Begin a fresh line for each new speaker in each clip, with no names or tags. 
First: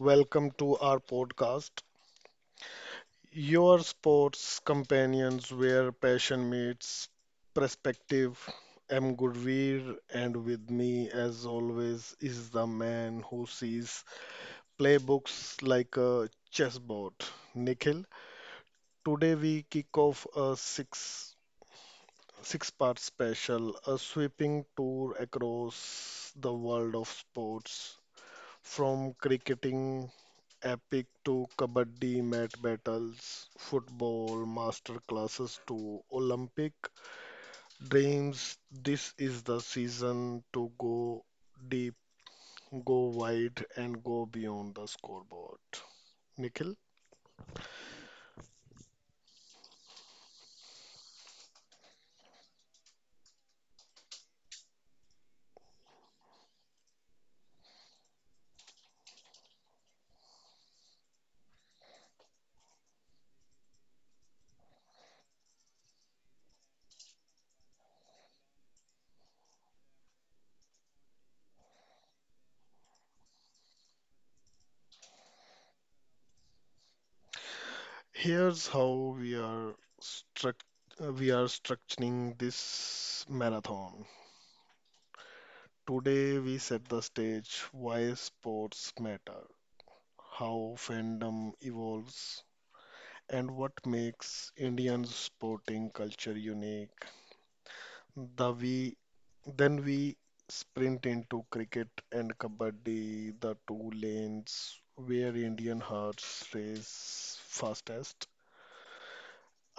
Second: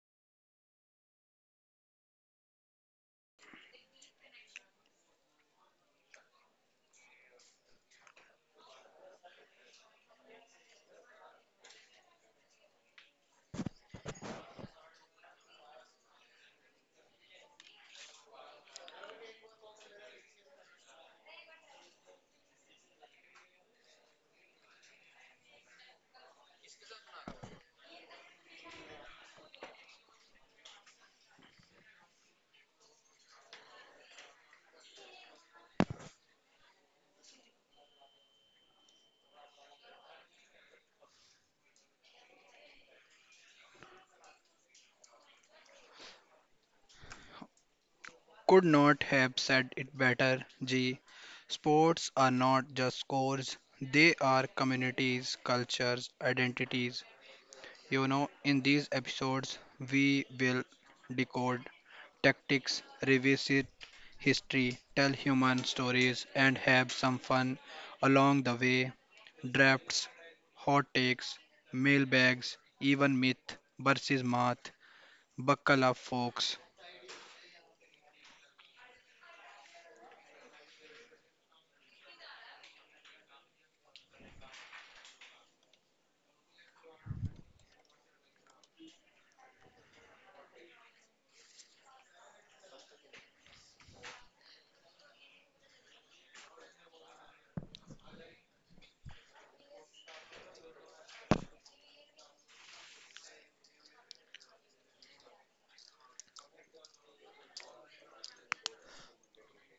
welcome to our podcast, your sports companions where passion meets perspective. I'm Gurveer, and with me, as always, is the man who sees playbooks like a chessboard, Nikhil. Today, we kick off a six part special, a sweeping tour across the world of sports from cricketing Epic to Kabaddi mat battles, football master classes to Olympic dreams. This is the season to go deep, go wide, and go beyond the scoreboard. Nikhil,
Could not have said it better, G. Sports are not just scores, they are communities, cultures, identities. You know, in these episodes, we will decode tactics, revisit history, tell human stories, and have some fun along the way. Drafts, hot takes, mailbags, even myth versus math. Buckle up, folks.
here's how we are struct we are structuring this marathon. Today we set the stage why sports matter, how fandom evolves, and what makes Indian sporting culture unique. The we then we sprint into cricket and kabaddi, the two lanes where Indian hearts race fastest.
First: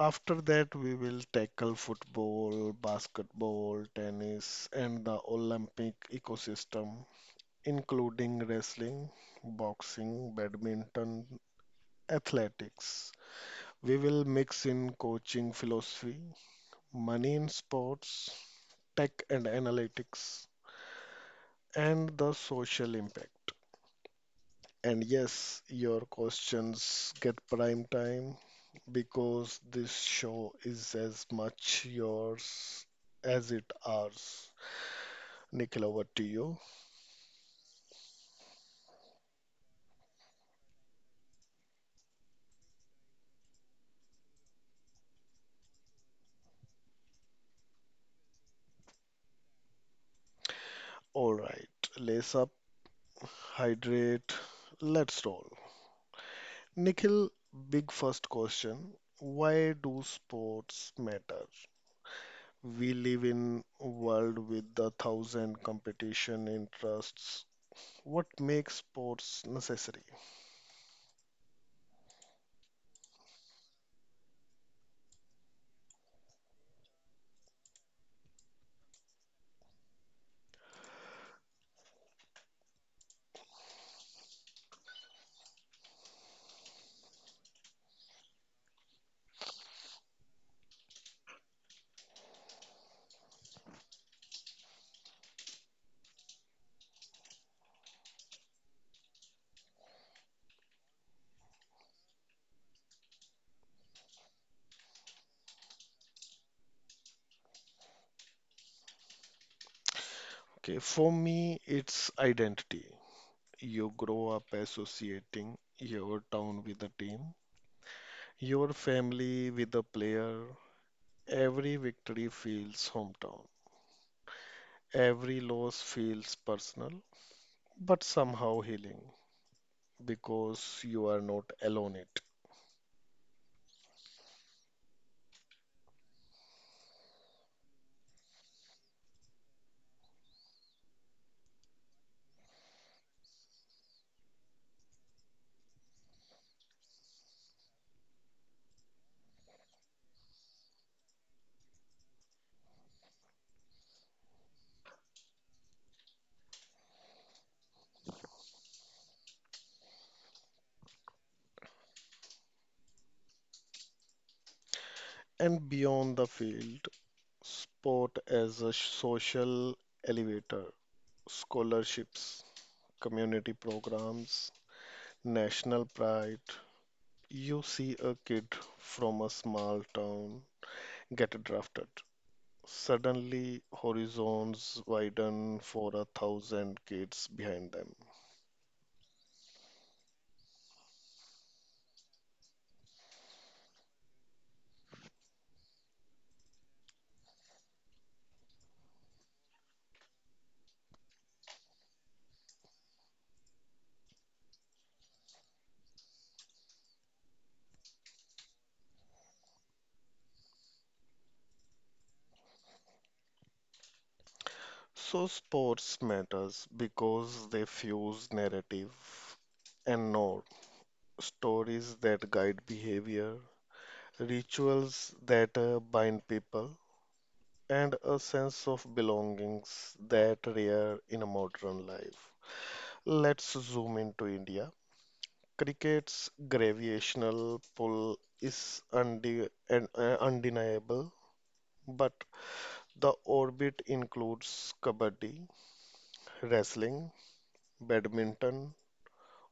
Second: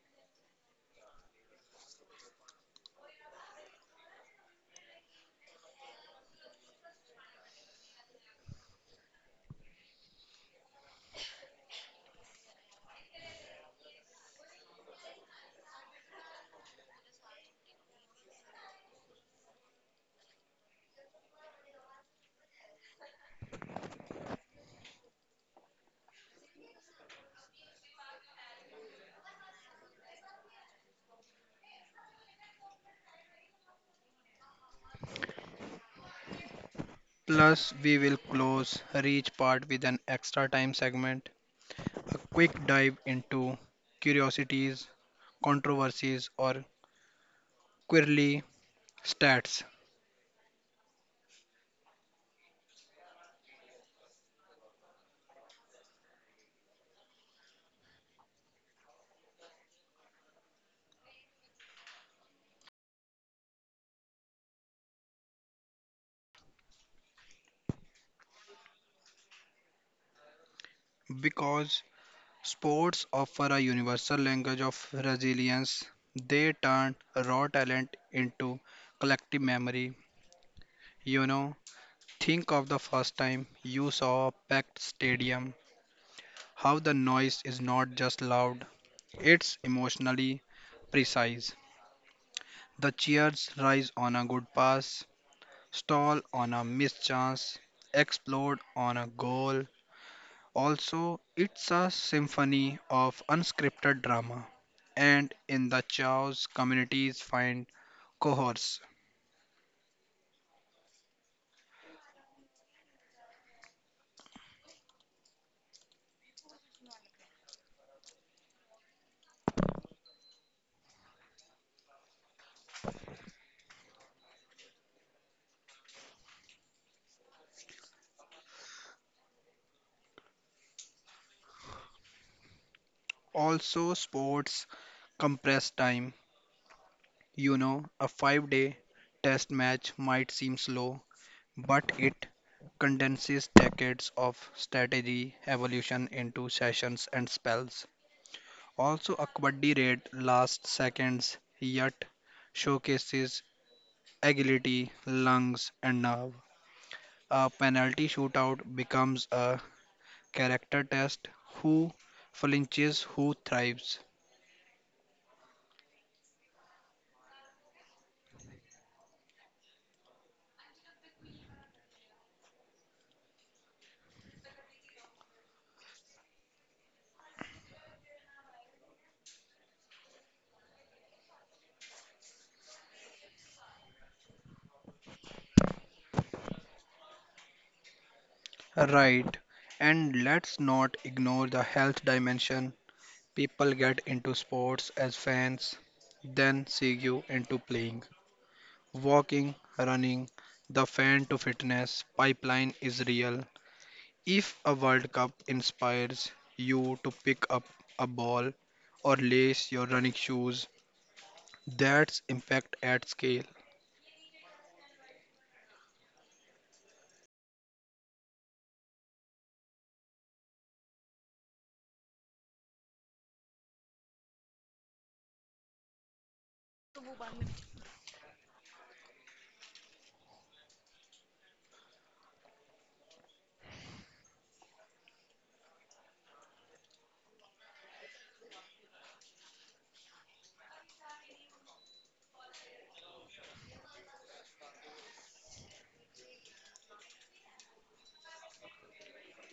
After that, we will tackle football, basketball, tennis, and the Olympic ecosystem, including wrestling, boxing, badminton, athletics. We will mix in coaching philosophy, money in sports, tech and analytics, and the social impact. And yes, your questions get prime time because this show is as much yours as it ours. Nikhil, over to you.
Plus, we will close each part with an extra time segment, a quick dive into curiosities, controversies, or quirky stats.
All right, lace up, hydrate, let's roll. Nikhil, big first question. Why do sports matter? We live in a world with a thousand competition interests. What makes sports necessary?
Because sports offer a universal language of resilience, they turn raw talent into collective memory. You know, think of the first time you saw a packed stadium, how the noise is not just loud, it's emotionally precise. The cheers rise on a good pass, stall on a missed chance, explode on a goal. Also, it's a symphony of unscripted drama, and in the chaos, communities find cohorts.
Okay, for me, it's identity. You grow up associating your town with a team, your family with a player. Every victory feels hometown. Every loss feels personal, but somehow healing because you are not alone it.
Also, sports compress time. You know, a 5-day test match might seem slow, but it condenses decades of strategy evolution into sessions and spells. Also, a kabaddi raid lasts seconds yet showcases agility, lungs, and nerve. A penalty shootout becomes a character test: who flinches, who thrives.
And beyond the field, sport as a social elevator, scholarships, community programs, national pride. You see a kid from a small town get drafted. Suddenly, horizons widen for a thousand kids behind them.
Right, and let's not ignore the health dimension. People get into sports as fans, then segue into playing. Walking, running, the fan to fitness pipeline is real. If a World Cup inspires you to pick up a ball or lace your running shoes, that's impact at scale.
So, sports matters because they fuse narrative and norm, stories that guide behavior, rituals that bind people, and a sense of belongings that rare in a modern life. Let's zoom into India. Cricket's gravitational pull is undeniable, but the orbit includes kabaddi, wrestling, badminton,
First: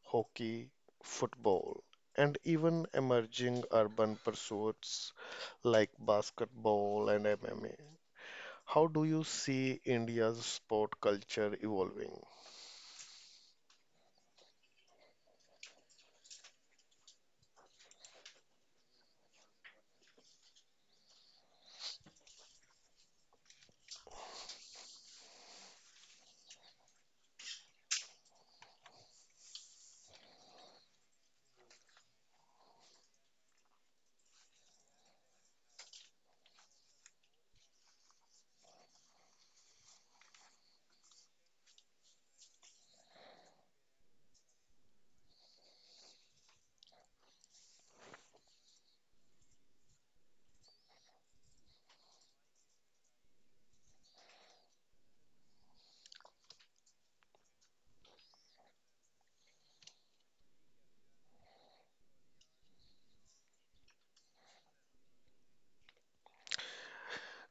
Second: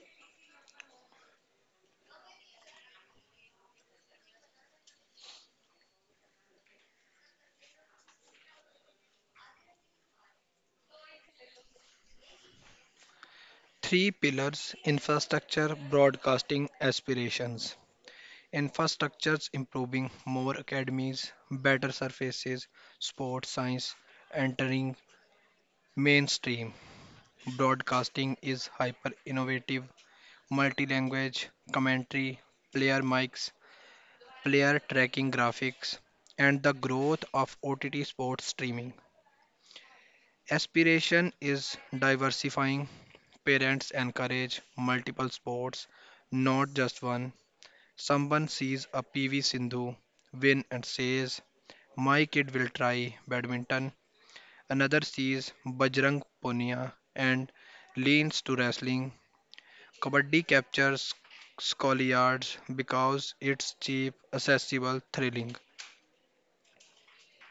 hockey, football, and even emerging urban pursuits like basketball and MMA. How do you see India's sport culture evolving?
Three pillars: infrastructure, broadcasting, aspirations. Infrastructures improving, more academies, better surfaces, sports science entering mainstream. Broadcasting is hyper innovative, multi language, commentary, player mics, player tracking graphics, and the growth of OTT sports streaming. Aspiration is diversifying. Parents encourage multiple sports, not just one. Someone sees a PV Sindhu win and says, "My kid will try badminton." Another sees Bajrang Punia and leans to wrestling. Kabaddi captures schoolyards because it's cheap, accessible, thrilling.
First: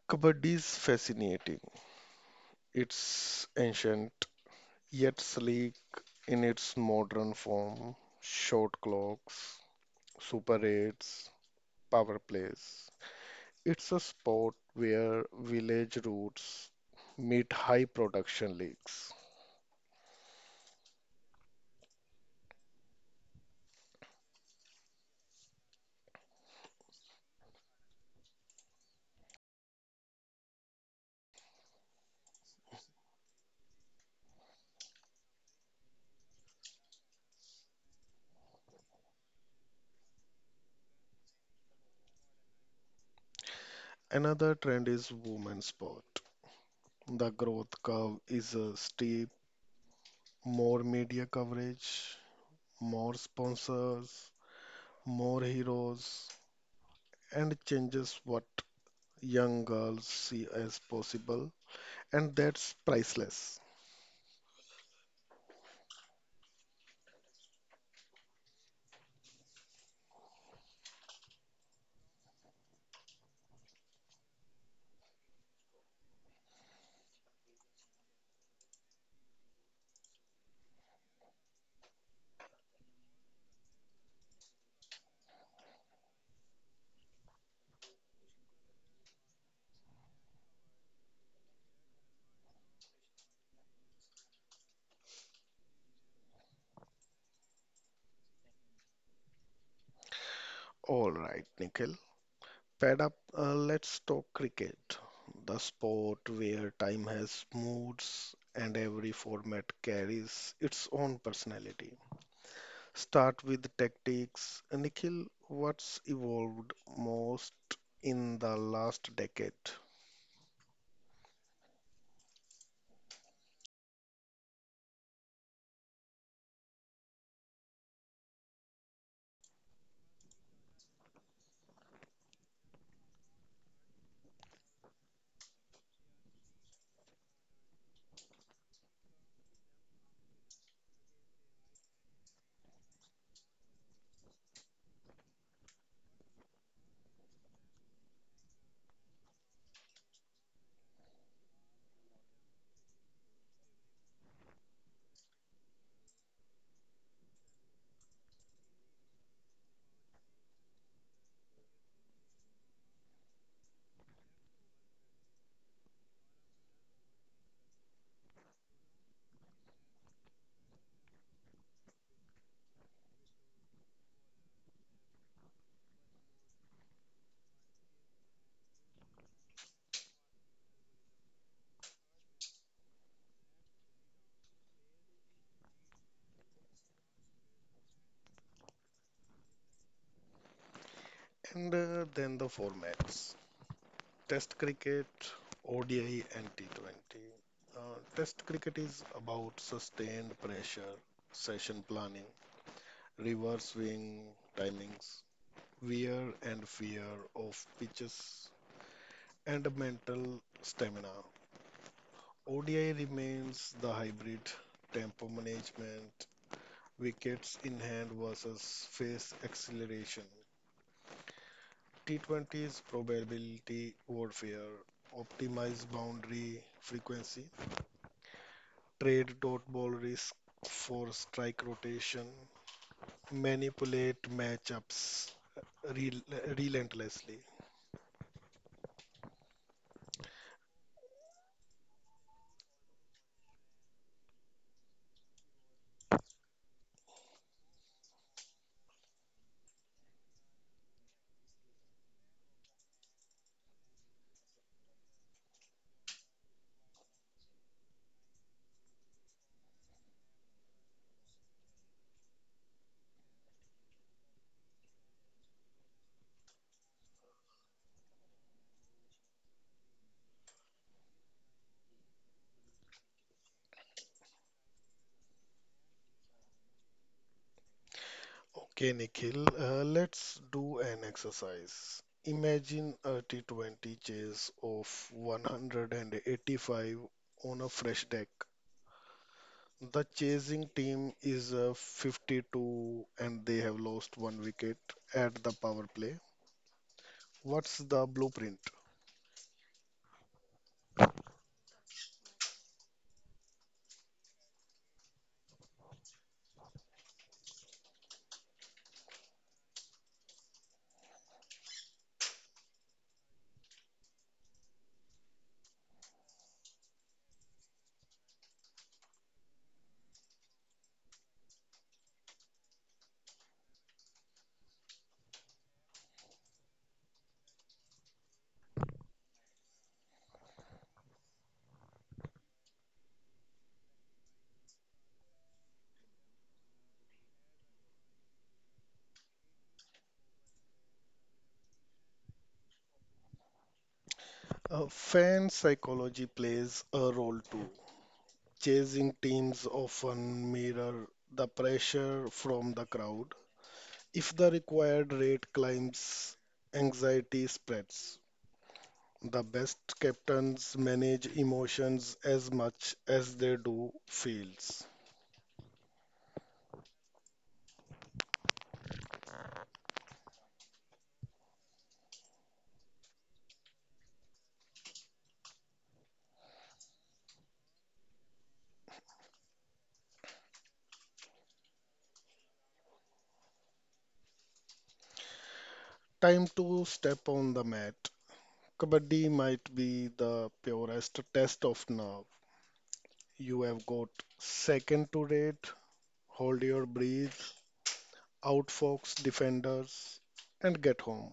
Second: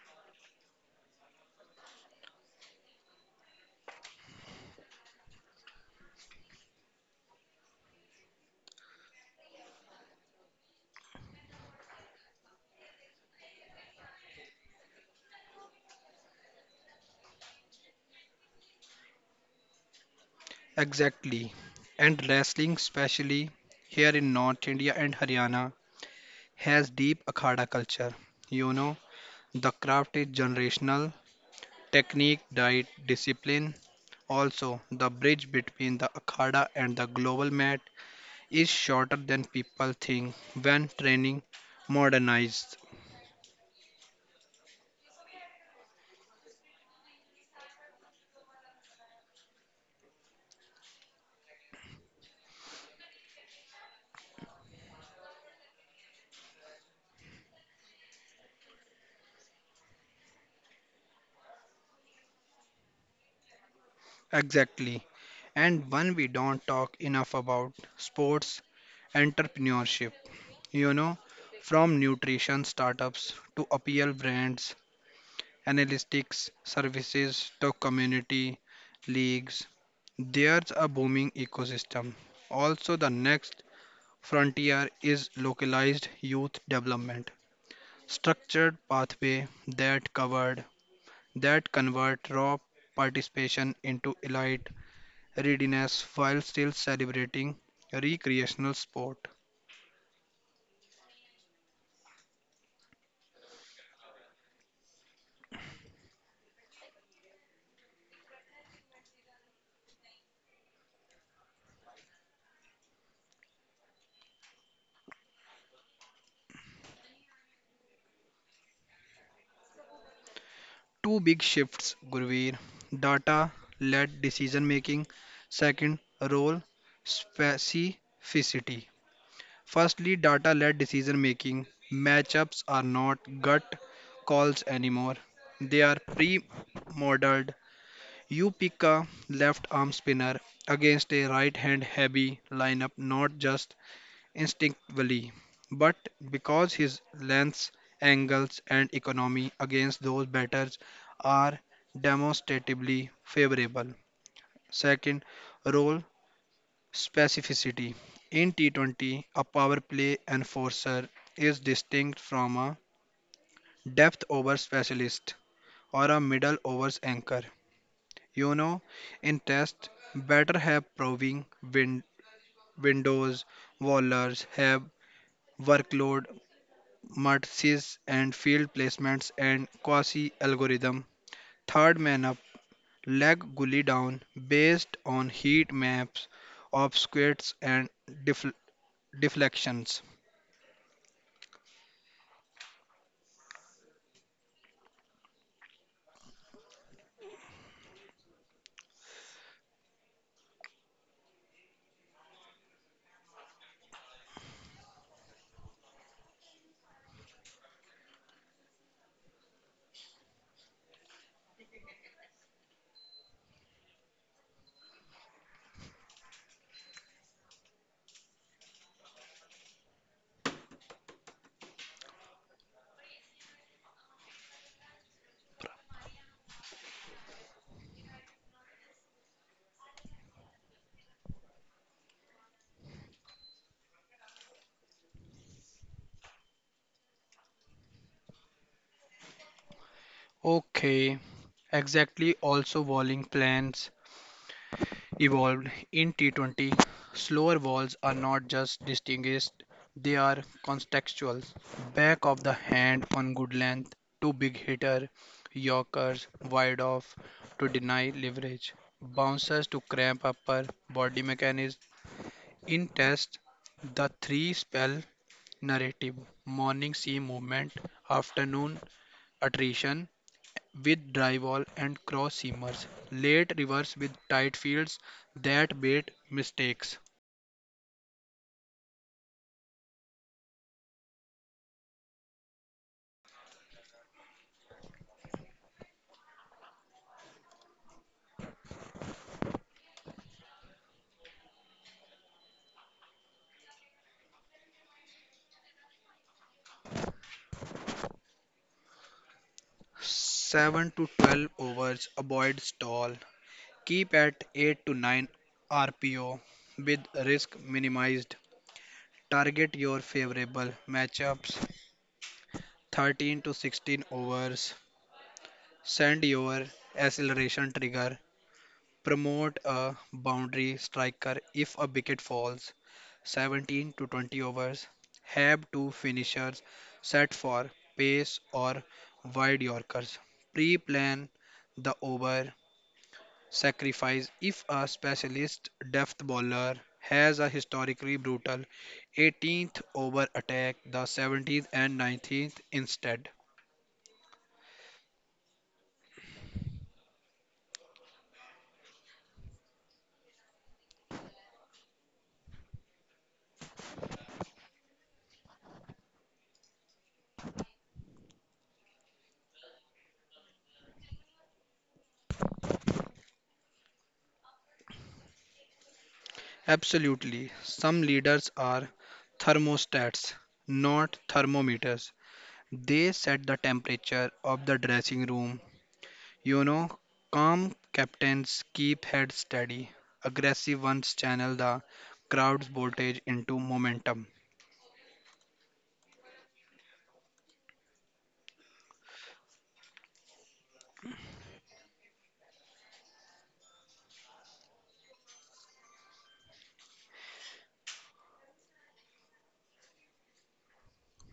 Kabaddi is fascinating. It's ancient, yet sleek in its modern form. Short clocks, super eights, power plays. It's a sport where village roots meet high production leagues.
Exactly. And wrestling, especially here in North India and Haryana, has deep Akhada culture. You know, the craft is generational: technique, diet, discipline. Also, the bridge between the Akhada and the global mat is shorter than people think when training modernized.
Another trend is women's sport. The growth curve is a steep, more media coverage, more sponsors, more heroes, and changes what young girls see as possible, and that's priceless.
Exactly. And one we don't talk enough about: sports entrepreneurship. You know, from nutrition startups to apparel brands, analytics services to community leagues, there's a booming ecosystem. Also, the next frontier is localized youth development, structured pathway that covered that convert raw participation into elite readiness while still celebrating recreational sport.
All right, Nikhil, pad up. Let's talk cricket, the sport where time has moods and every format carries its own personality. Start with tactics. Nikhil, what's evolved most in the last decade?
Two big shifts, Gurveer. Data led decision making. Second, role specificity. Firstly, data led decision making. Matchups are not gut calls anymore, they are pre modeled. You pick a left arm spinner against a right hand heavy lineup, not just instinctively, but because his lengths, angles, and economy against those batters are demonstrably favorable. Second, role specificity. In T20, a power play enforcer is distinct from a depth over specialist or a middle overs anchor. You know, in test, batter have proving win- windows, bowlers have workload matrices and field placements and quasi algorithm. Third man up, leg gully down based on heat maps, obstacules and def- deflections.
And Then the formats. Test cricket, ODI, and T20. Uh, Test cricket is about sustained pressure, session planning, reverse swing timings, wear and fear of pitches, and mental stamina. ODI remains the hybrid tempo management, wickets in hand versus face acceleration. T20 is probability warfare, optimized boundary frequency, trade dot ball risk for strike rotation, manipulate matchups relentlessly.
Okay, exactly, also walling plans evolved in T-20, slower balls are not just distinguished, they are contextual. Back of the hand on good length to big hitter, yorkers wide off to deny leverage, bouncers to cramp upper body mechanism. In test, the three spell narrative: morning seam movement, afternoon attrition, with drywall and cross seamers, late rivers with tight fields that bait mistakes.
Okay, Nikhil, let's do an exercise. Imagine a T20 chase of 185 on a fresh deck. The chasing team is a 52 and they have lost one wicket at the power play. What's the blueprint?
7 to 12 overs, avoid stall. Keep at 8 to 9 RPO with risk minimized. Target your favorable matchups. 13 to 16 overs, send your acceleration trigger. Promote a boundary striker if a wicket falls. 17 to 20 overs. Have two finishers set for pace or wide Yorkers. Pre plan the over. Sacrifice if a specialist depth bowler has a historically brutal 18th over: attack the 17th and 19th instead.
Fan psychology plays a role too. Chasing teams often mirror the pressure from the crowd. If the required rate climbs, anxiety spreads. The best captains manage emotions as much as they do fields.
Absolutely, some leaders are thermostats, not thermometers. They set the temperature of the dressing room. You know, calm captains keep heads steady, aggressive ones channel the crowd's voltage into momentum.
Time to step on the mat. Kabaddi might be the purest test of nerve. You have got second to rate, hold your breath, outfox defenders, and get home.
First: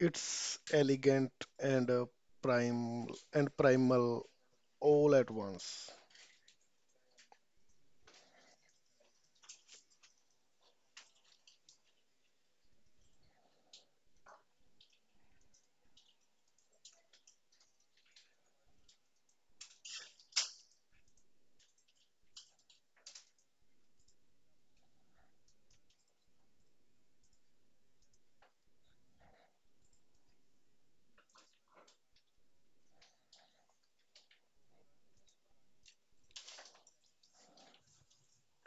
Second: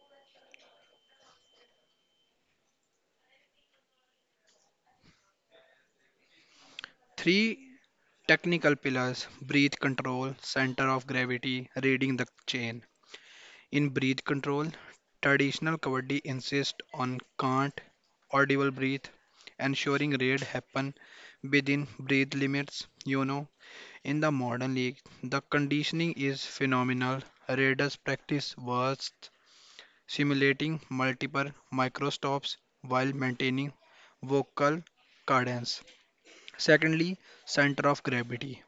It's elegant and prime and primal all at once.
Three technical pillars: breath control, center of gravity, reading the chain. In breath control, traditional Kabaddi insists on count, audible breath, ensuring raid happen within breath limits. You know, in the modern league, the conditioning is phenomenal. Raiders practice bursts, simulating multiple microstops while maintaining vocal cadence. Secondly, center of gravity.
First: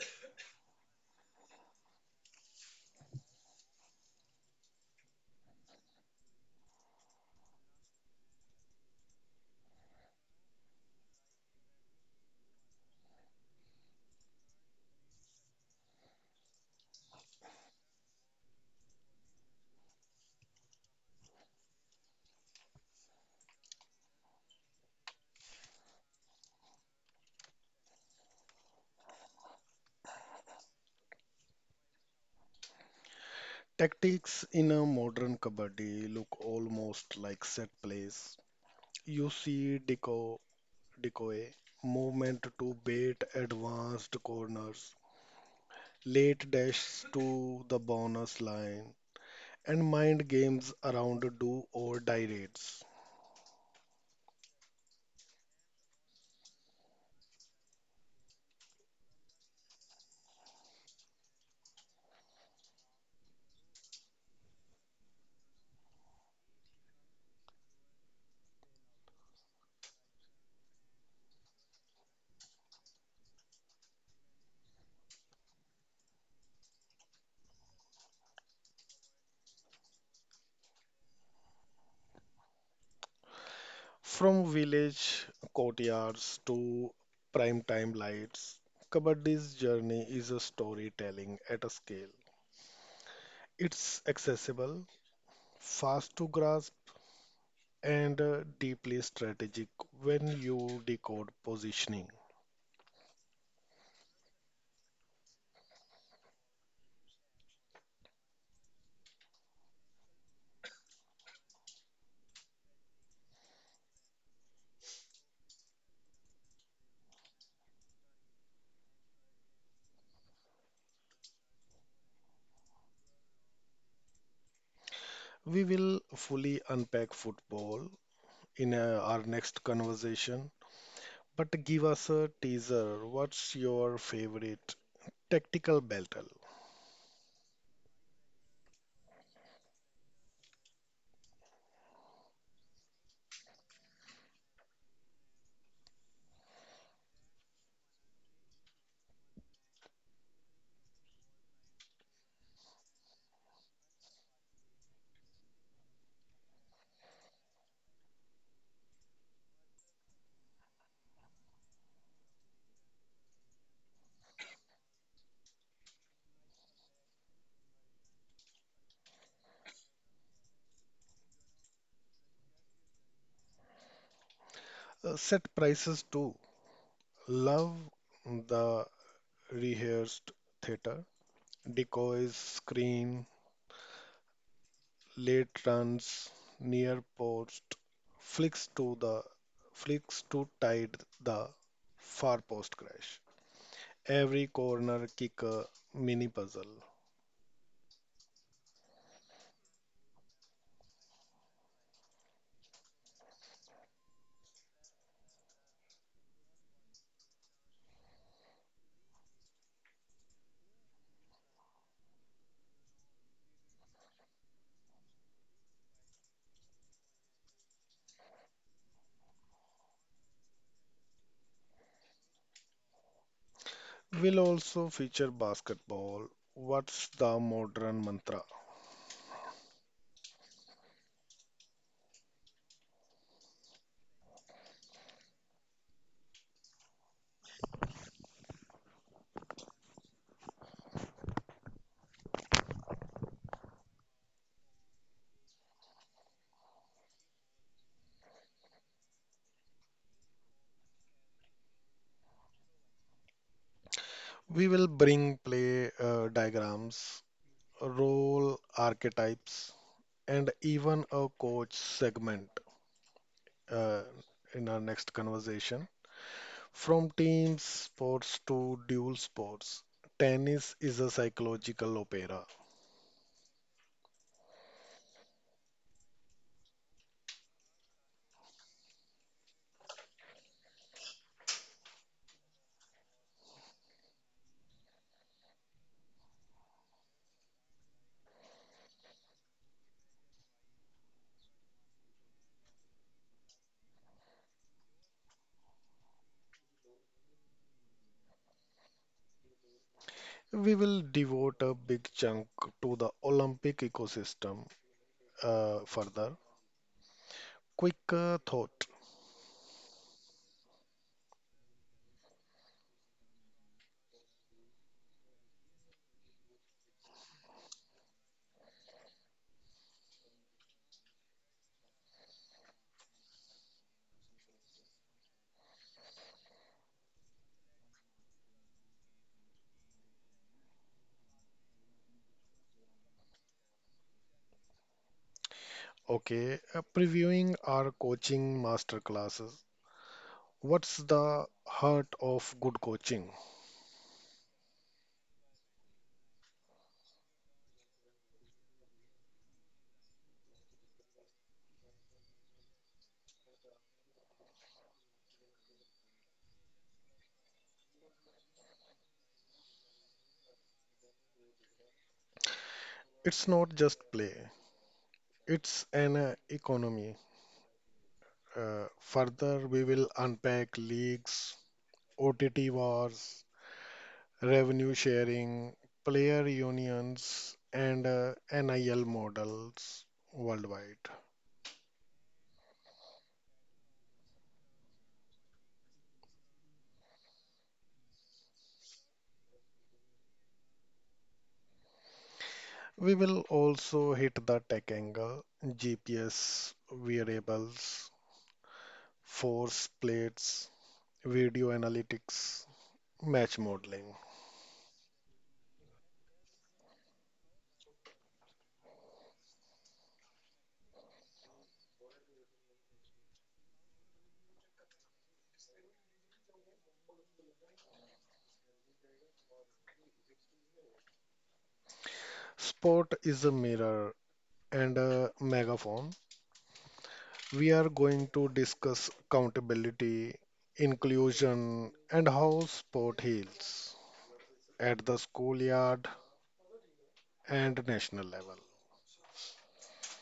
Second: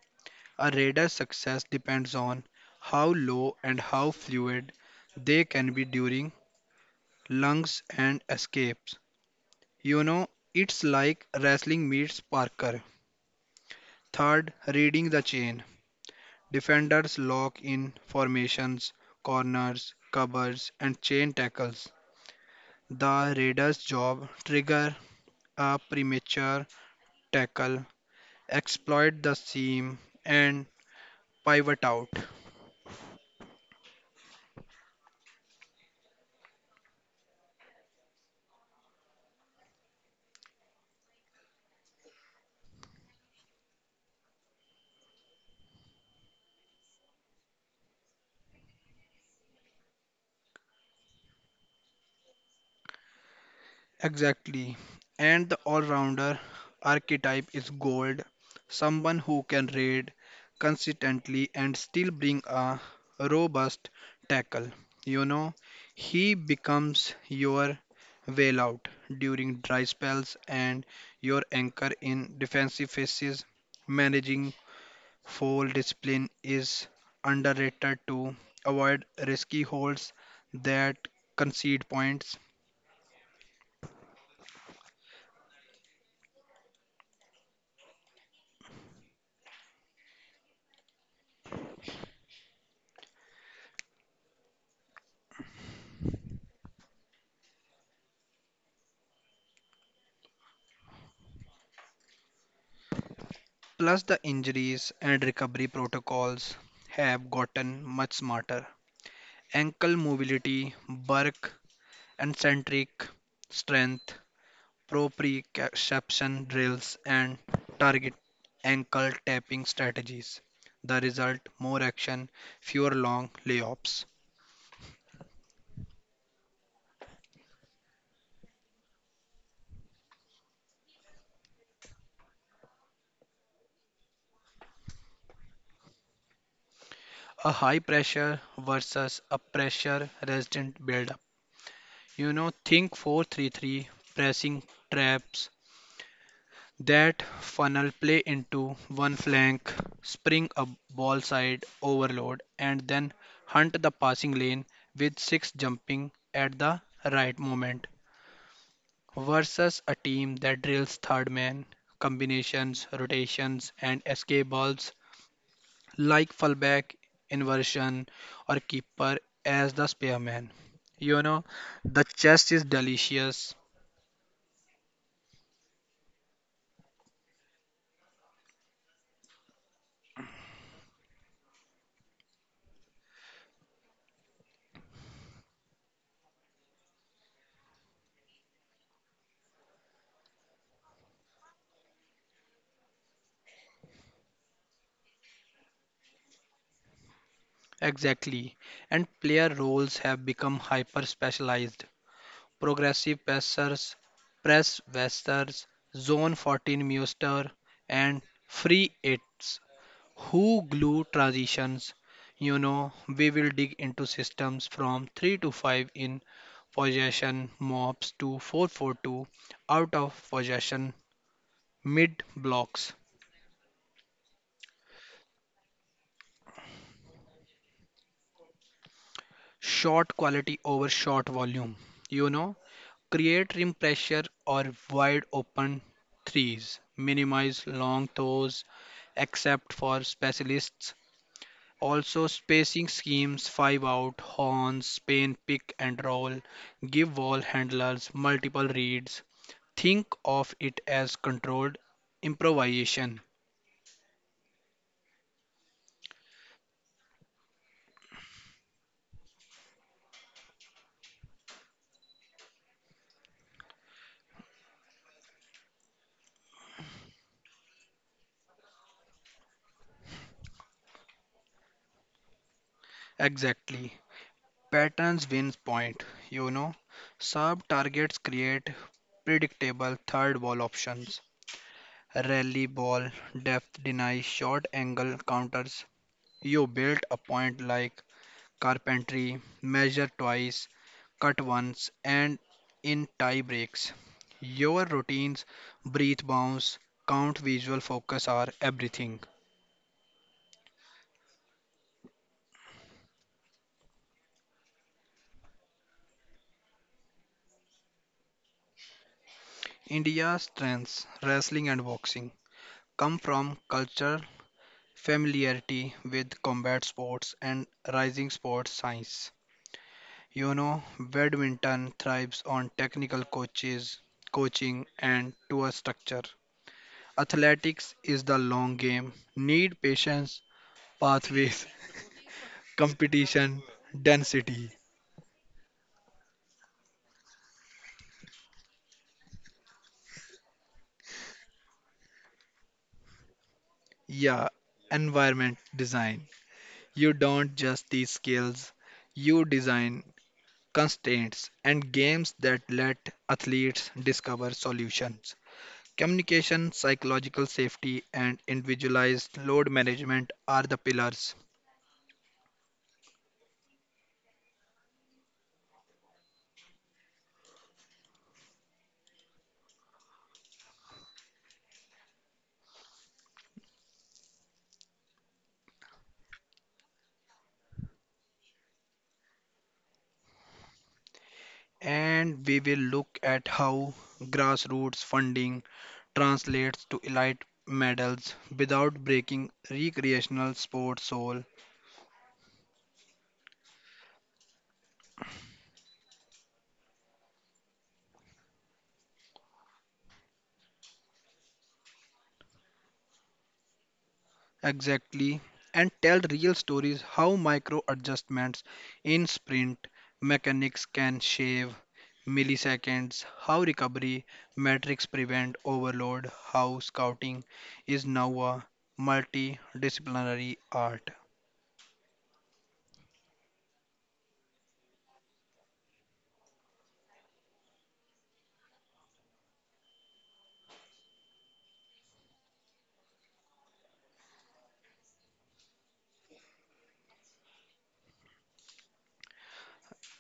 A Raider's success depends on how low and how fluid they can be during lunges and escapes. You know, it's like wrestling meets Parker. Third, reading the chain. Defenders lock in formations, corners, covers, and chain tackles. The Raiders' job: trigger a premature tackle, exploit the seam, and pivot out.
Tactics in a modern kabaddi look almost like set plays. You see decoy movement to bait advanced corners, late dashes to the bonus line, and mind games around do or die raids.
Exactly. And the all rounder archetype is gold, someone who can raid consistently and still bring a robust tackle. You know, he becomes your whale out during dry spells and your anchor in defensive phases. Managing foul discipline is underrated, to avoid risky holds that concede points.
From village courtyards to prime time lights, Kabaddi's journey is a storytelling at a scale. It's accessible, fast to grasp, and deeply strategic when you decode positioning.
Plus, the injuries and recovery protocols have gotten much smarter. Ankle mobility, bulk and centric strength, proprioception drills, and target ankle tapping strategies. The result: more action, fewer long layoffs.
We will fully unpack football in our next conversation, but give us a teaser. What's your favorite tactical battle?
A high pressure versus a pressure resistant buildup. You know, think 433 pressing traps that funnel play into one flank, spring a ball side overload, and then hunt the passing lane with six jumping at the right moment. Versus a team that drills third man, combinations, rotations, and escape balls like fullback, inversion, or keeper as the spearman. You know, the chess is delicious.
Set prices too. Love the rehearsed theatre, decoys, screen, late runs, near post, flicks to the flicks to tide the far post crash. Every corner kicker mini puzzle.
Exactly. And player roles have become hyper specialized: progressive pacers, press westers, zone 14 muster, and free its who glue transitions. You know, we will dig into systems from 3 to 5 in possession, mobs to 442 out of possession, mid blocks,
Will also feature basketball. What's the modern mantra?
shot quality over shot volume. You know, create rim pressure or wide open threes, minimize long throws, except for specialists. Also, spacing schemes: 5 out, horns, spin, pick and roll, give wall handlers multiple reads. Think of it as controlled improvisation.
We will bring play diagrams, role archetypes, and even a coach segment uh, in our next conversation. From team sports to dual sports, tennis is a psychological opera.
Exactly. Patterns wins point, you know. Sub targets create predictable third ball options. Rally ball, depth deny, short angle counters. You built a point like carpentry: measure twice, cut once, and in tie breaks. Your routines, breathe bounce, count visual focus are everything.
We will devote a big chunk to the Olympic ecosystem further. Quick thought.
India's strengths, wrestling and boxing, come from culture, familiarity with combat sports, and rising sports science. You know, badminton thrives on technical coaches, coaching, and tour structure. Athletics is the long game, need patience, pathways, competition, density.
Okay, previewing our coaching master classes. What's the heart of good coaching?
Yeah, environment design. You don't just teach skills, you design constraints and games that let athletes discover solutions. Communication, psychological safety, and individualized load management are the pillars.
It's not just play, it's an economy. Further, we will unpack leagues, OTT wars, revenue sharing, player unions, and NIL models worldwide.
And we will look at how grassroots funding translates to elite medals without breaking recreational sports soul.
We will also hit the tech angle, GPS, variables, force plates, video analytics, match modeling.
Exactly, and tell real stories: how micro adjustments in sprint mechanics can shave milliseconds, how recovery metrics prevent overload, how scouting is now a multidisciplinary art.
Sport is a mirror and a megaphone. We are going to discuss accountability, inclusion, and how sport heals at the schoolyard and national level.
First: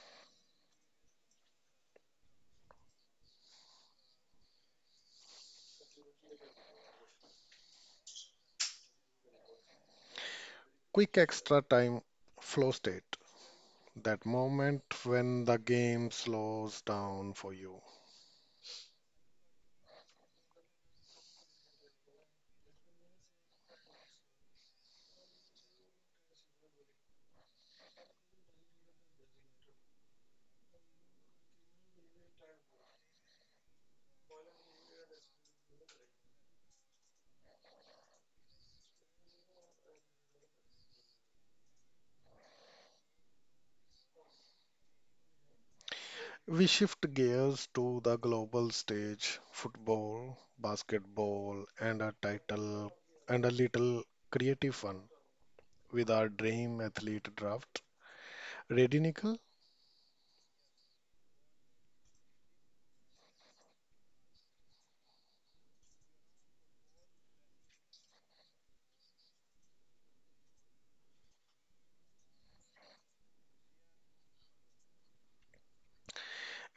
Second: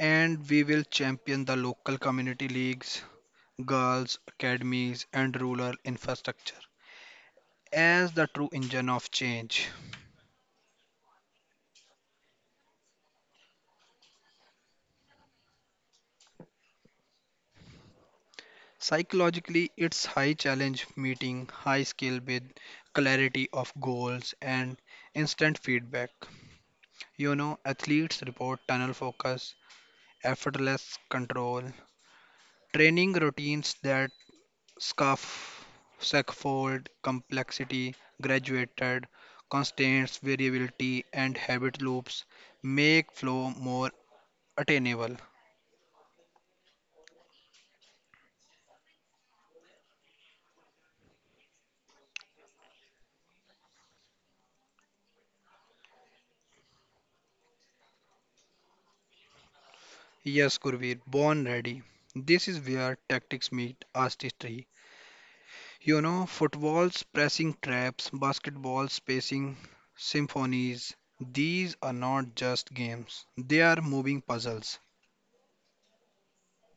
And we will champion the local community leagues, girls' academies, and rural infrastructure as the true engine of change.
Quick extra time flow state, that moment when the game slows down for you.
Psychologically, it's high challenge meeting high skill with clarity of goals and instant feedback. You know, athletes report tunnel focus, effortless control, training routines that scuff, scaffold complexity, graduated, constraints, variability, and habit loops make flow more attainable.
We shift gears to the global stage, football, basketball, and a title and a little creative fun with our dream athlete draft. Ready, Nickel?
Yes, Gurveer, born ready. This is where tactics meet artistry. You know, football's pressing traps, basketball's spacing symphonies, these are not just games, they are moving puzzles.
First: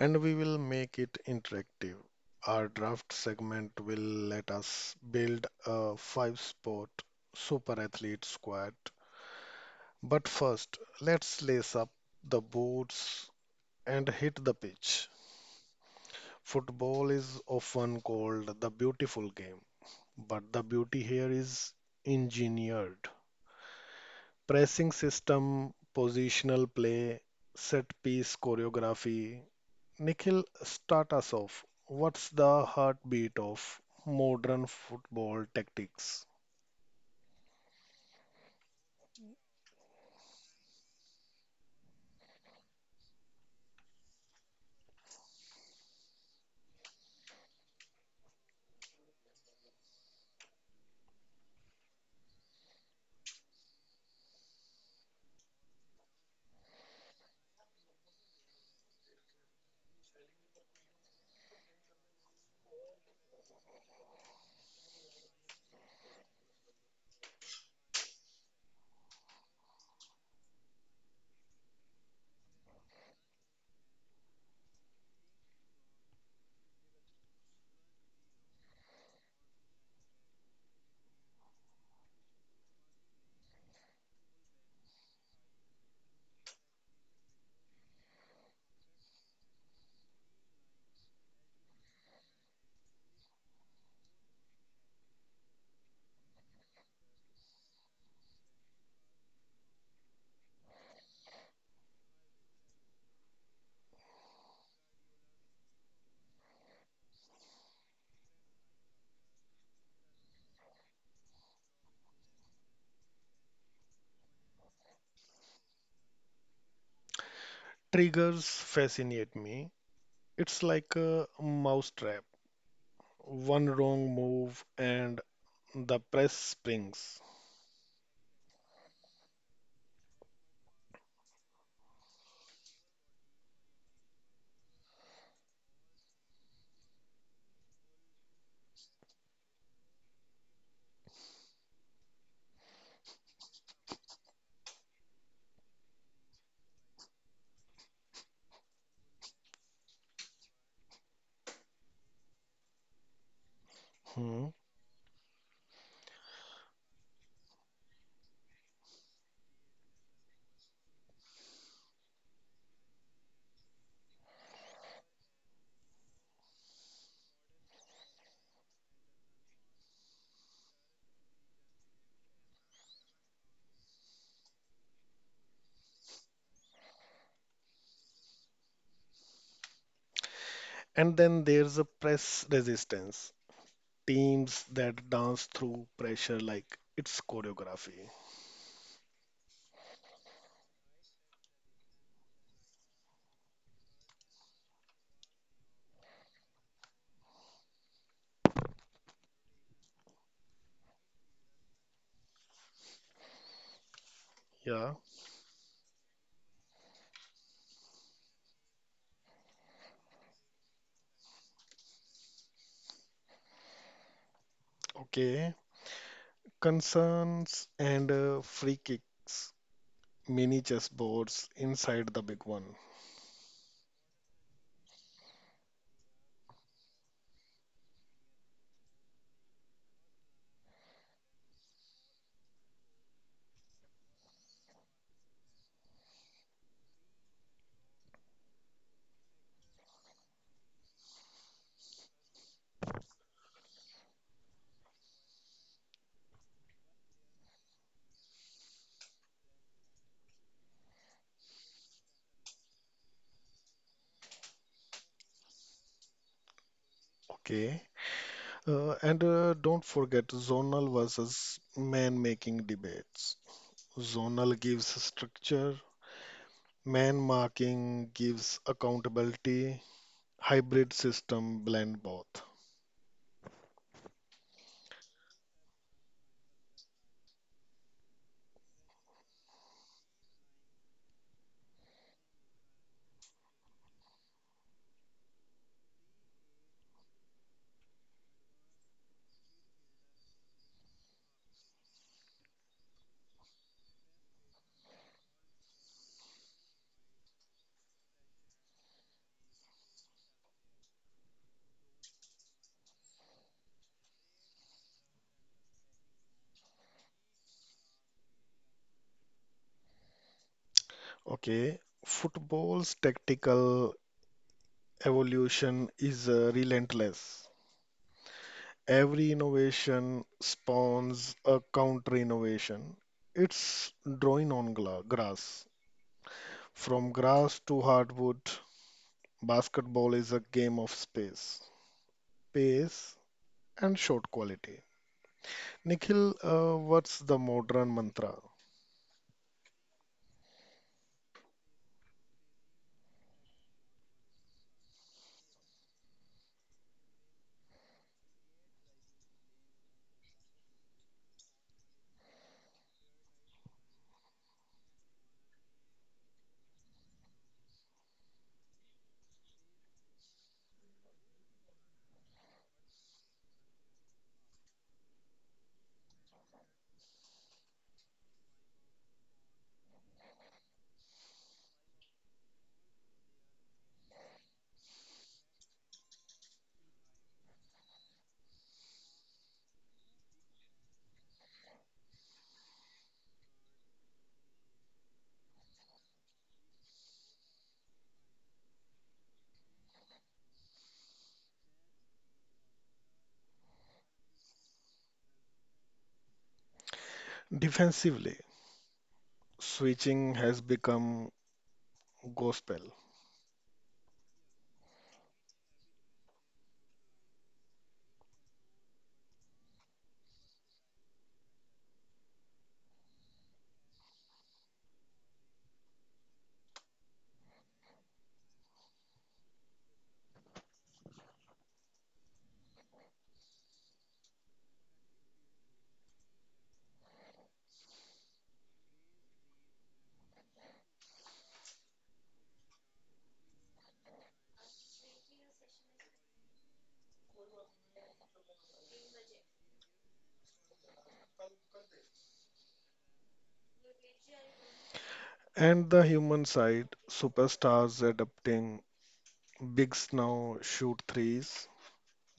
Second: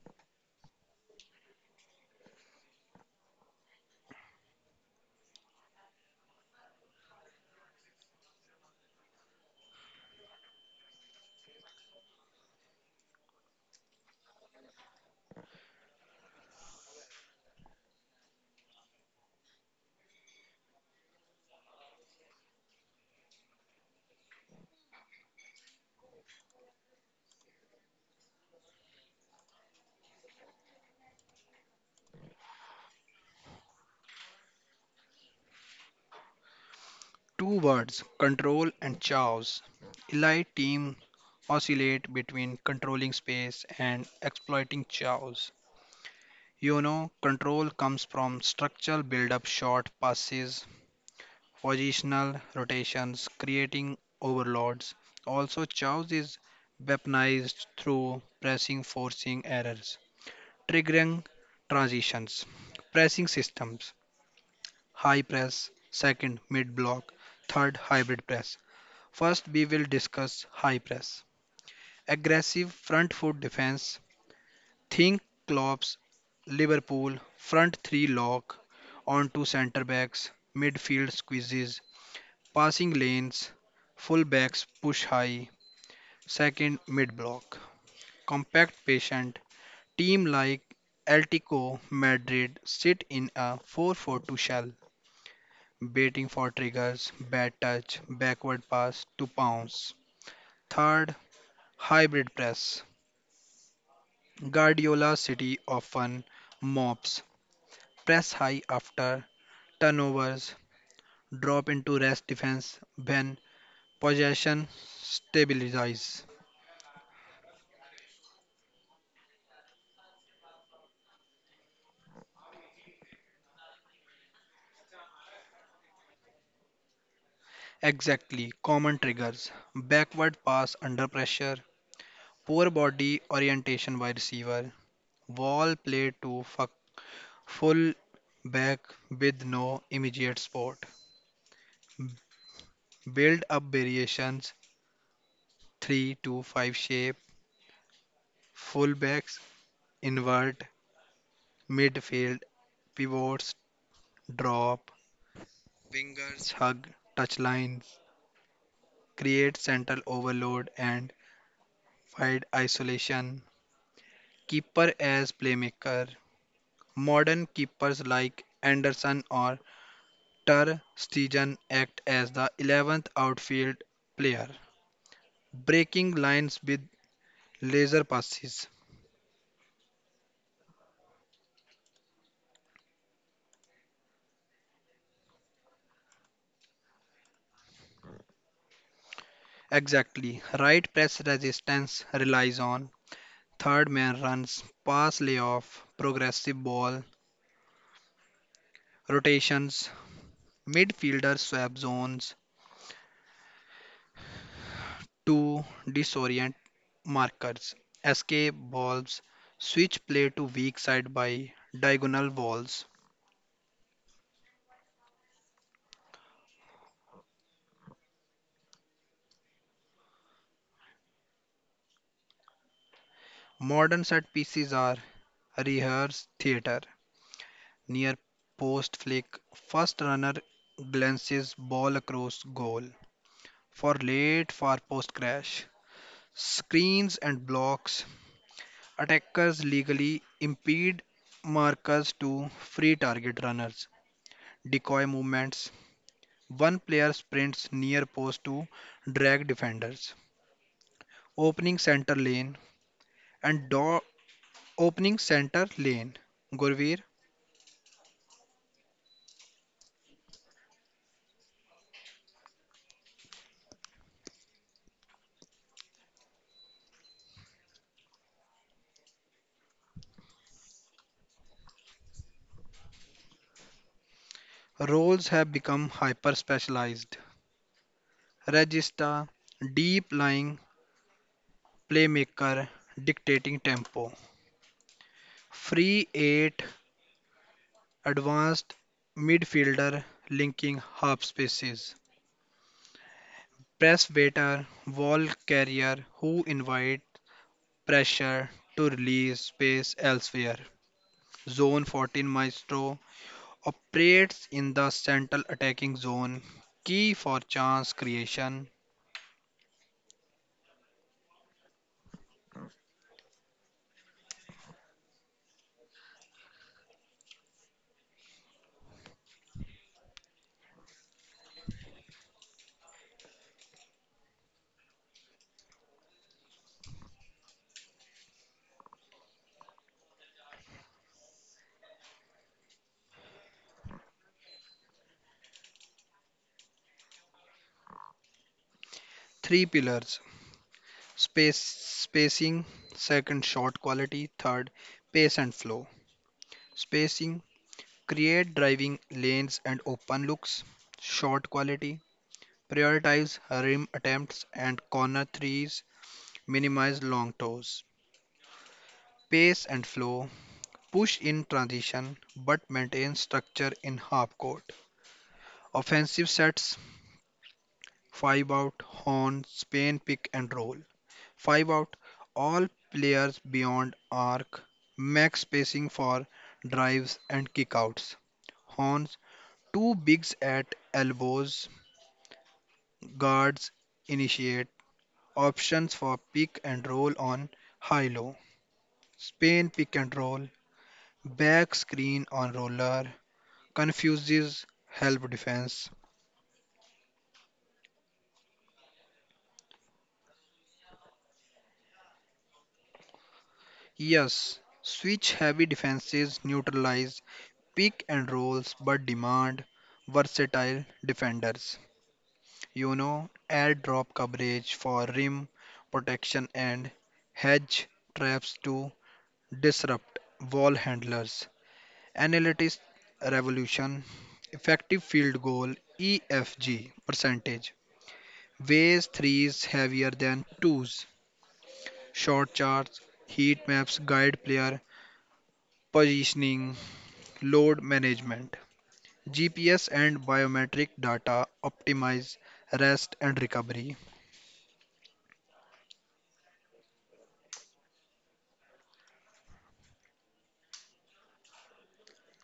And we will make it interactive. Our draft segment will let us build a five sport super athlete squad. But first, let's lace up the boots and hit the pitch. Football is often called the beautiful game, but the beauty here is engineered. Pressing system, positional play, set piece choreography. Nikhil, start us off. What's the heartbeat of modern football tactics?
Two words: control and chaos. Elite teams oscillate between controlling space and exploiting chaos. You know, control comes from structural build up, short passes, positional rotations, creating overloads. Also, chaos is weaponized through pressing: forcing errors, triggering transitions, pressing systems, high press, second mid block, third hybrid press. First, we will discuss high press. Aggressive front foot defense, think Klopp's Liverpool: front three lock onto centre backs, midfield squeezes, passing lanes, fullbacks push high. Second, mid block. Compact patient, team like Atlético Madrid sit in a 4-4-2 shell, baiting for triggers, bad touch, backward pass to pounce. Third, hybrid press. Guardiola City often mops, press high after turnovers, drop into rest defense when possession stabilizes.
Triggers fascinate me. It's like a mousetrap. One wrong move and the press springs.
Exactly, common triggers: backward pass under pressure, poor body orientation by receiver, wall play to fuck, full back with no immediate support, build up variations 3 to 5 shape, full backs invert, midfield pivots
Hmm.
drop, wingers hug touch lines, create central overload and wide isolation, keeper as playmaker. Modern keepers like Anderson or Ter Stegen act as the 11th outfield player, breaking lines with laser passes.
And then there's a press resistance. Teams that dance through pressure like it's choreography.
Exactly, right, press resistance relies on third man runs, pass layoff, progressive ball, rotations, midfielder swap zones
Yeah.
to disorient markers, escape balls, switch play to weak side by diagonal walls.
Okay. Concerns and free kicks. Mini chessboards inside the big one.
Modern set pieces are rehearse theatre: near post flick, first runner glances ball across goal for late for post crash, screens and blocks, attackers legally impede markers to free target runners, decoy movements, one player sprints near post to drag defenders, opening center lane and door opening center lane, Gurveer.
Okay. And Don't forget zonal versus man making debates. Zonal gives structure, man marking gives accountability. Hybrid system blend both.
Roles have become hyper specialized. Regista, deep lying playmaker dictating tempo. Free 8, advanced midfielder linking half spaces. Press waiter, ball carrier who invite pressure to release space elsewhere. Zone 14 Maestro operates in the central attacking zone, key for chance creation.
Okay, football's tactical evolution is relentless. Every innovation spawns a counter innovation. It's drawing on grass. From grass to hardwood, basketball is a game of space, pace, and shot quality. Nikhil, what's the modern mantra?
Three pillars: space spacing, second shot quality, third pace and flow. Spacing, create driving lanes and open looks. Shot quality, prioritize rim attempts and corner threes, minimize long toes. Pace and flow, push in transition but maintain structure in half court. Offensive sets, five out, horn, Spain pick and roll. 5 out. All players beyond arc, max spacing for drives and kickouts. Horns, 2 bigs at elbows, guards initiate, options for pick and roll on high low. Spain pick and roll, back screen on roller, confuses help defense.
Defensively, switching has become gospel.
Yes, switch heavy defenses neutralize pick and rolls but demand versatile defenders. You know, airdrop coverage for rim protection and hedge traps to disrupt ball handlers. Analytics revolution, effective field goal EFG percentage, weighs threes heavier than twos, short charts, heat maps guide player positioning, load management. GPS and biometric data optimize rest and recovery.
And the human side, superstars adapting bigs now shoot threes,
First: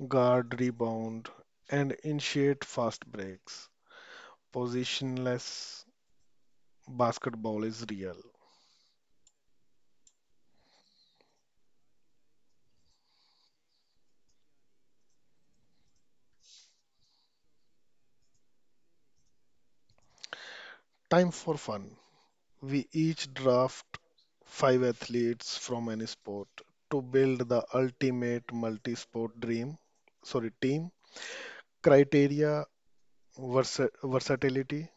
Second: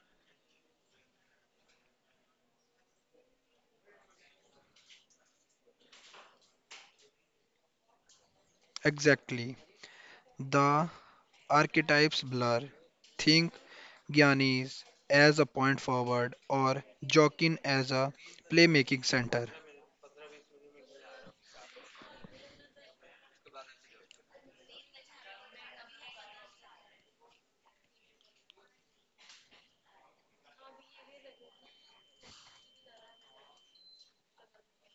guard rebound, and initiate fast breaks. Positionless basketball is real.
Exactly. The archetypes blur. Think Giannis as a point forward or Jokin as a playmaking center.
Time for fun. We each draft five athletes from any sport to build the ultimate multi sport dream. Sorry, team. Criteria versatility,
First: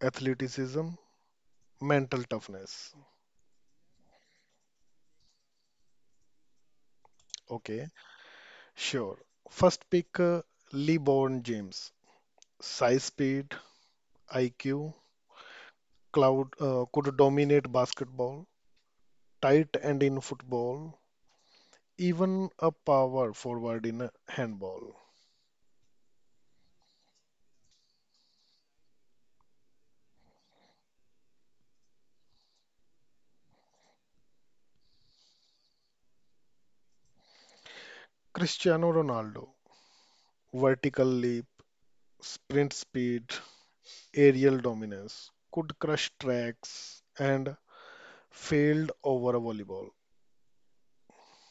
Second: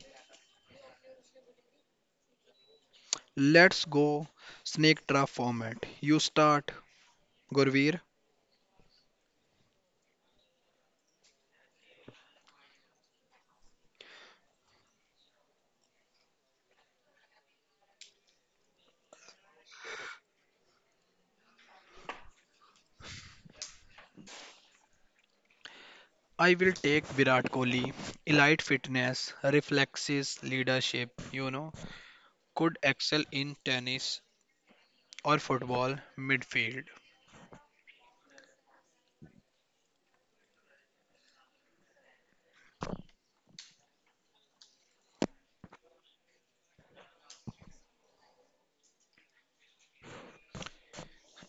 athleticism, mental toughness.
Let's go snake draft format. You start,
Okay,
Gurveer.
sure. First pick LeBron James. Size, speed, IQ, Cloud could dominate basketball, tight end in football, even a power forward in handball.
I will take Virat Kohli. Elite fitness, reflexes, leadership, you know, could excel in tennis or football midfield.
Cristiano Ronaldo, vertical leap, sprint speed, aerial dominance, could crush tracks and failed over a volleyball.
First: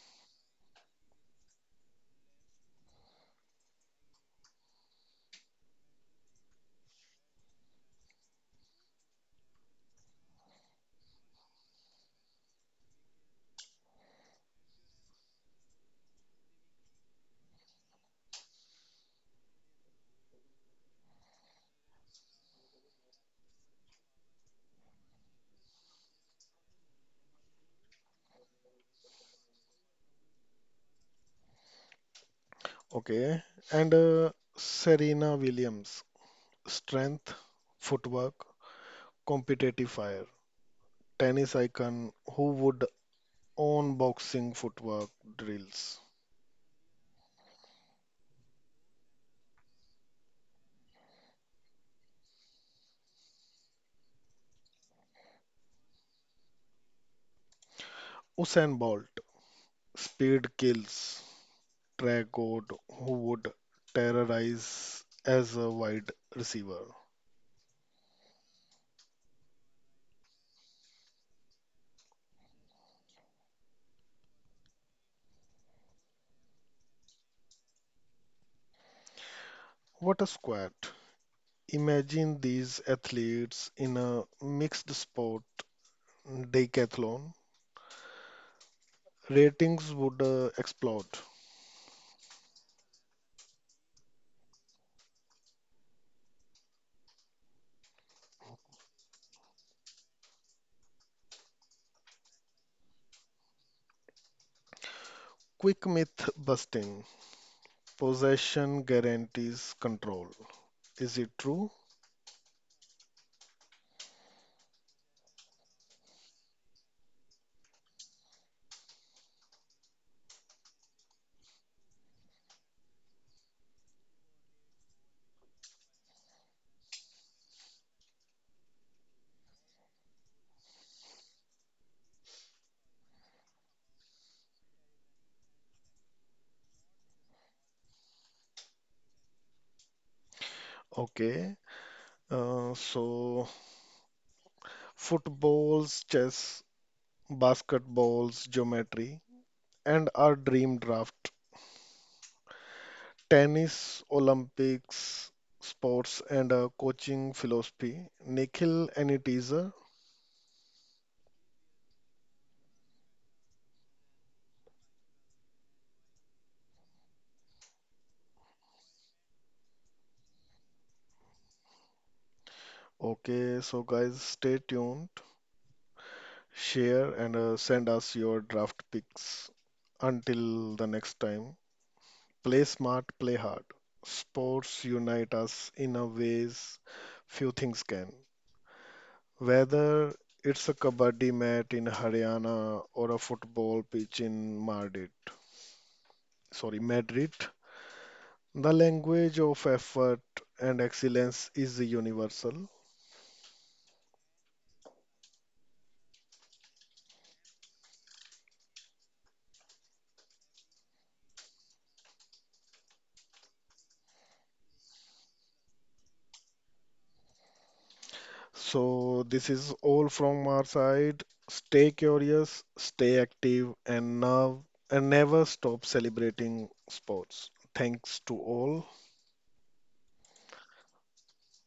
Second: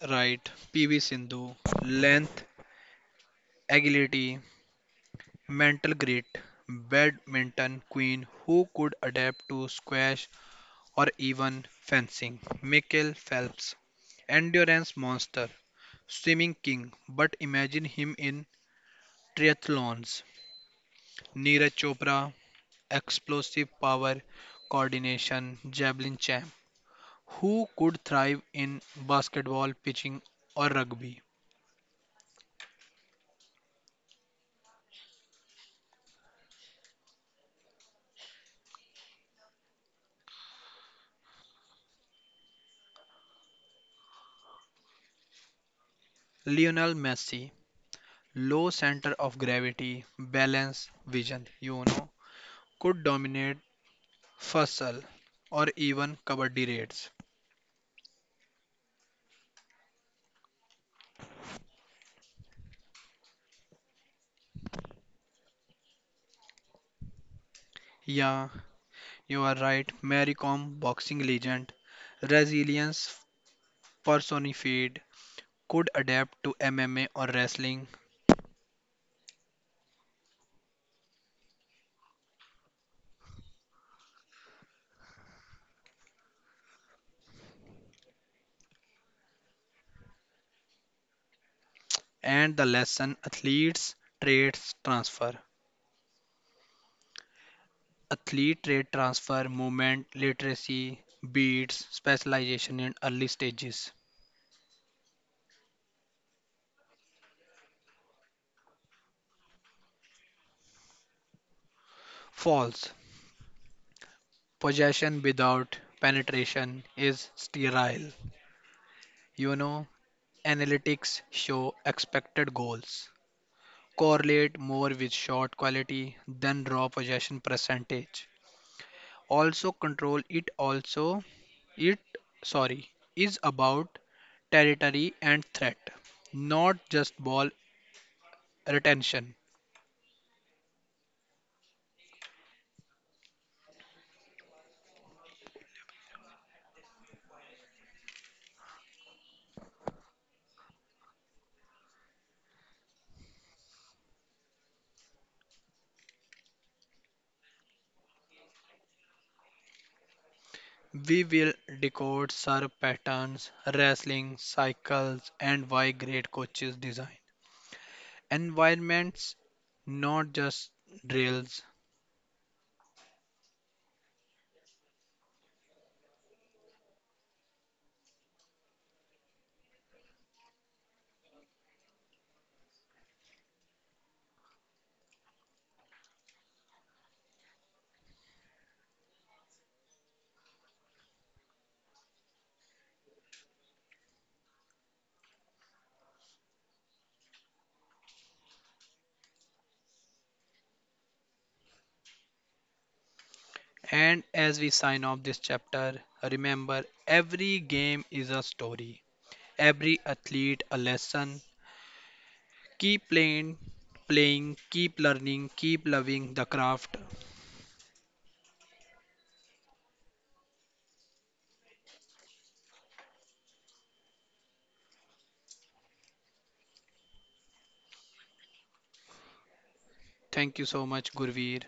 Right, PV Sindhu, length, agility, mental great badminton queen who could adapt to squash or even fencing. Michael Phelps, endurance monster, swimming king, but imagine him in triathlons. Neeraj Chopra, explosive power, coordination, javelin champ, who could thrive in basketball, pitching, or rugby.
Okay, and Serena Williams, strength, footwork, competitive fire, tennis icon who would own boxing footwork drills.
Lionel Messi, low center of gravity, balance, vision, you know, could dominate फसल, or even kabaddi raids.
Usain Bolt, speed kills. Trey God, who would terrorize as a wide receiver.
Yeah, you are right. Mary Kom, boxing legend, resilience personified, could adapt to MMA or wrestling,
What a squad! Imagine these athletes in a mixed sport decathlon. Ratings would explode.
and the lesson: athletes traits transfer. Athlete trait transfer, movement, literacy, beats, specialization in early stages.
Quick myth busting. Possession guarantees control. Is it true?
False. Possession without penetration is sterile. You know, analytics show expected goals correlate more with shot quality than raw possession percentage. Also control, it also it sorry is about territory and threat, not just ball retention.
Okay. So, footballs, chess, basketballs, geometry. And our dream draft tennis, Olympics, sports, and coaching philosophy. Nikhil, any teaser?
We will decode serve patterns, wrestling cycles, and why great coaches design environments, not just drills.
Okay, so guys, stay tuned, share, and send us your draft picks. Until the next time, play smart, play hard. Sports unite us in a ways few things can. Whether it's a kabaddi mat in Haryana or a football pitch in Madrid, sorry, Madrid, the language of effort and excellence is universal.
And as we sign off this chapter, remember every game is a story, every athlete a lesson. Keep playing, keep learning, keep loving the craft.
So, this is all from our side. Stay curious, stay active, and now and never stop celebrating sports. Thanks to all.
Thank you so much, Gurveer.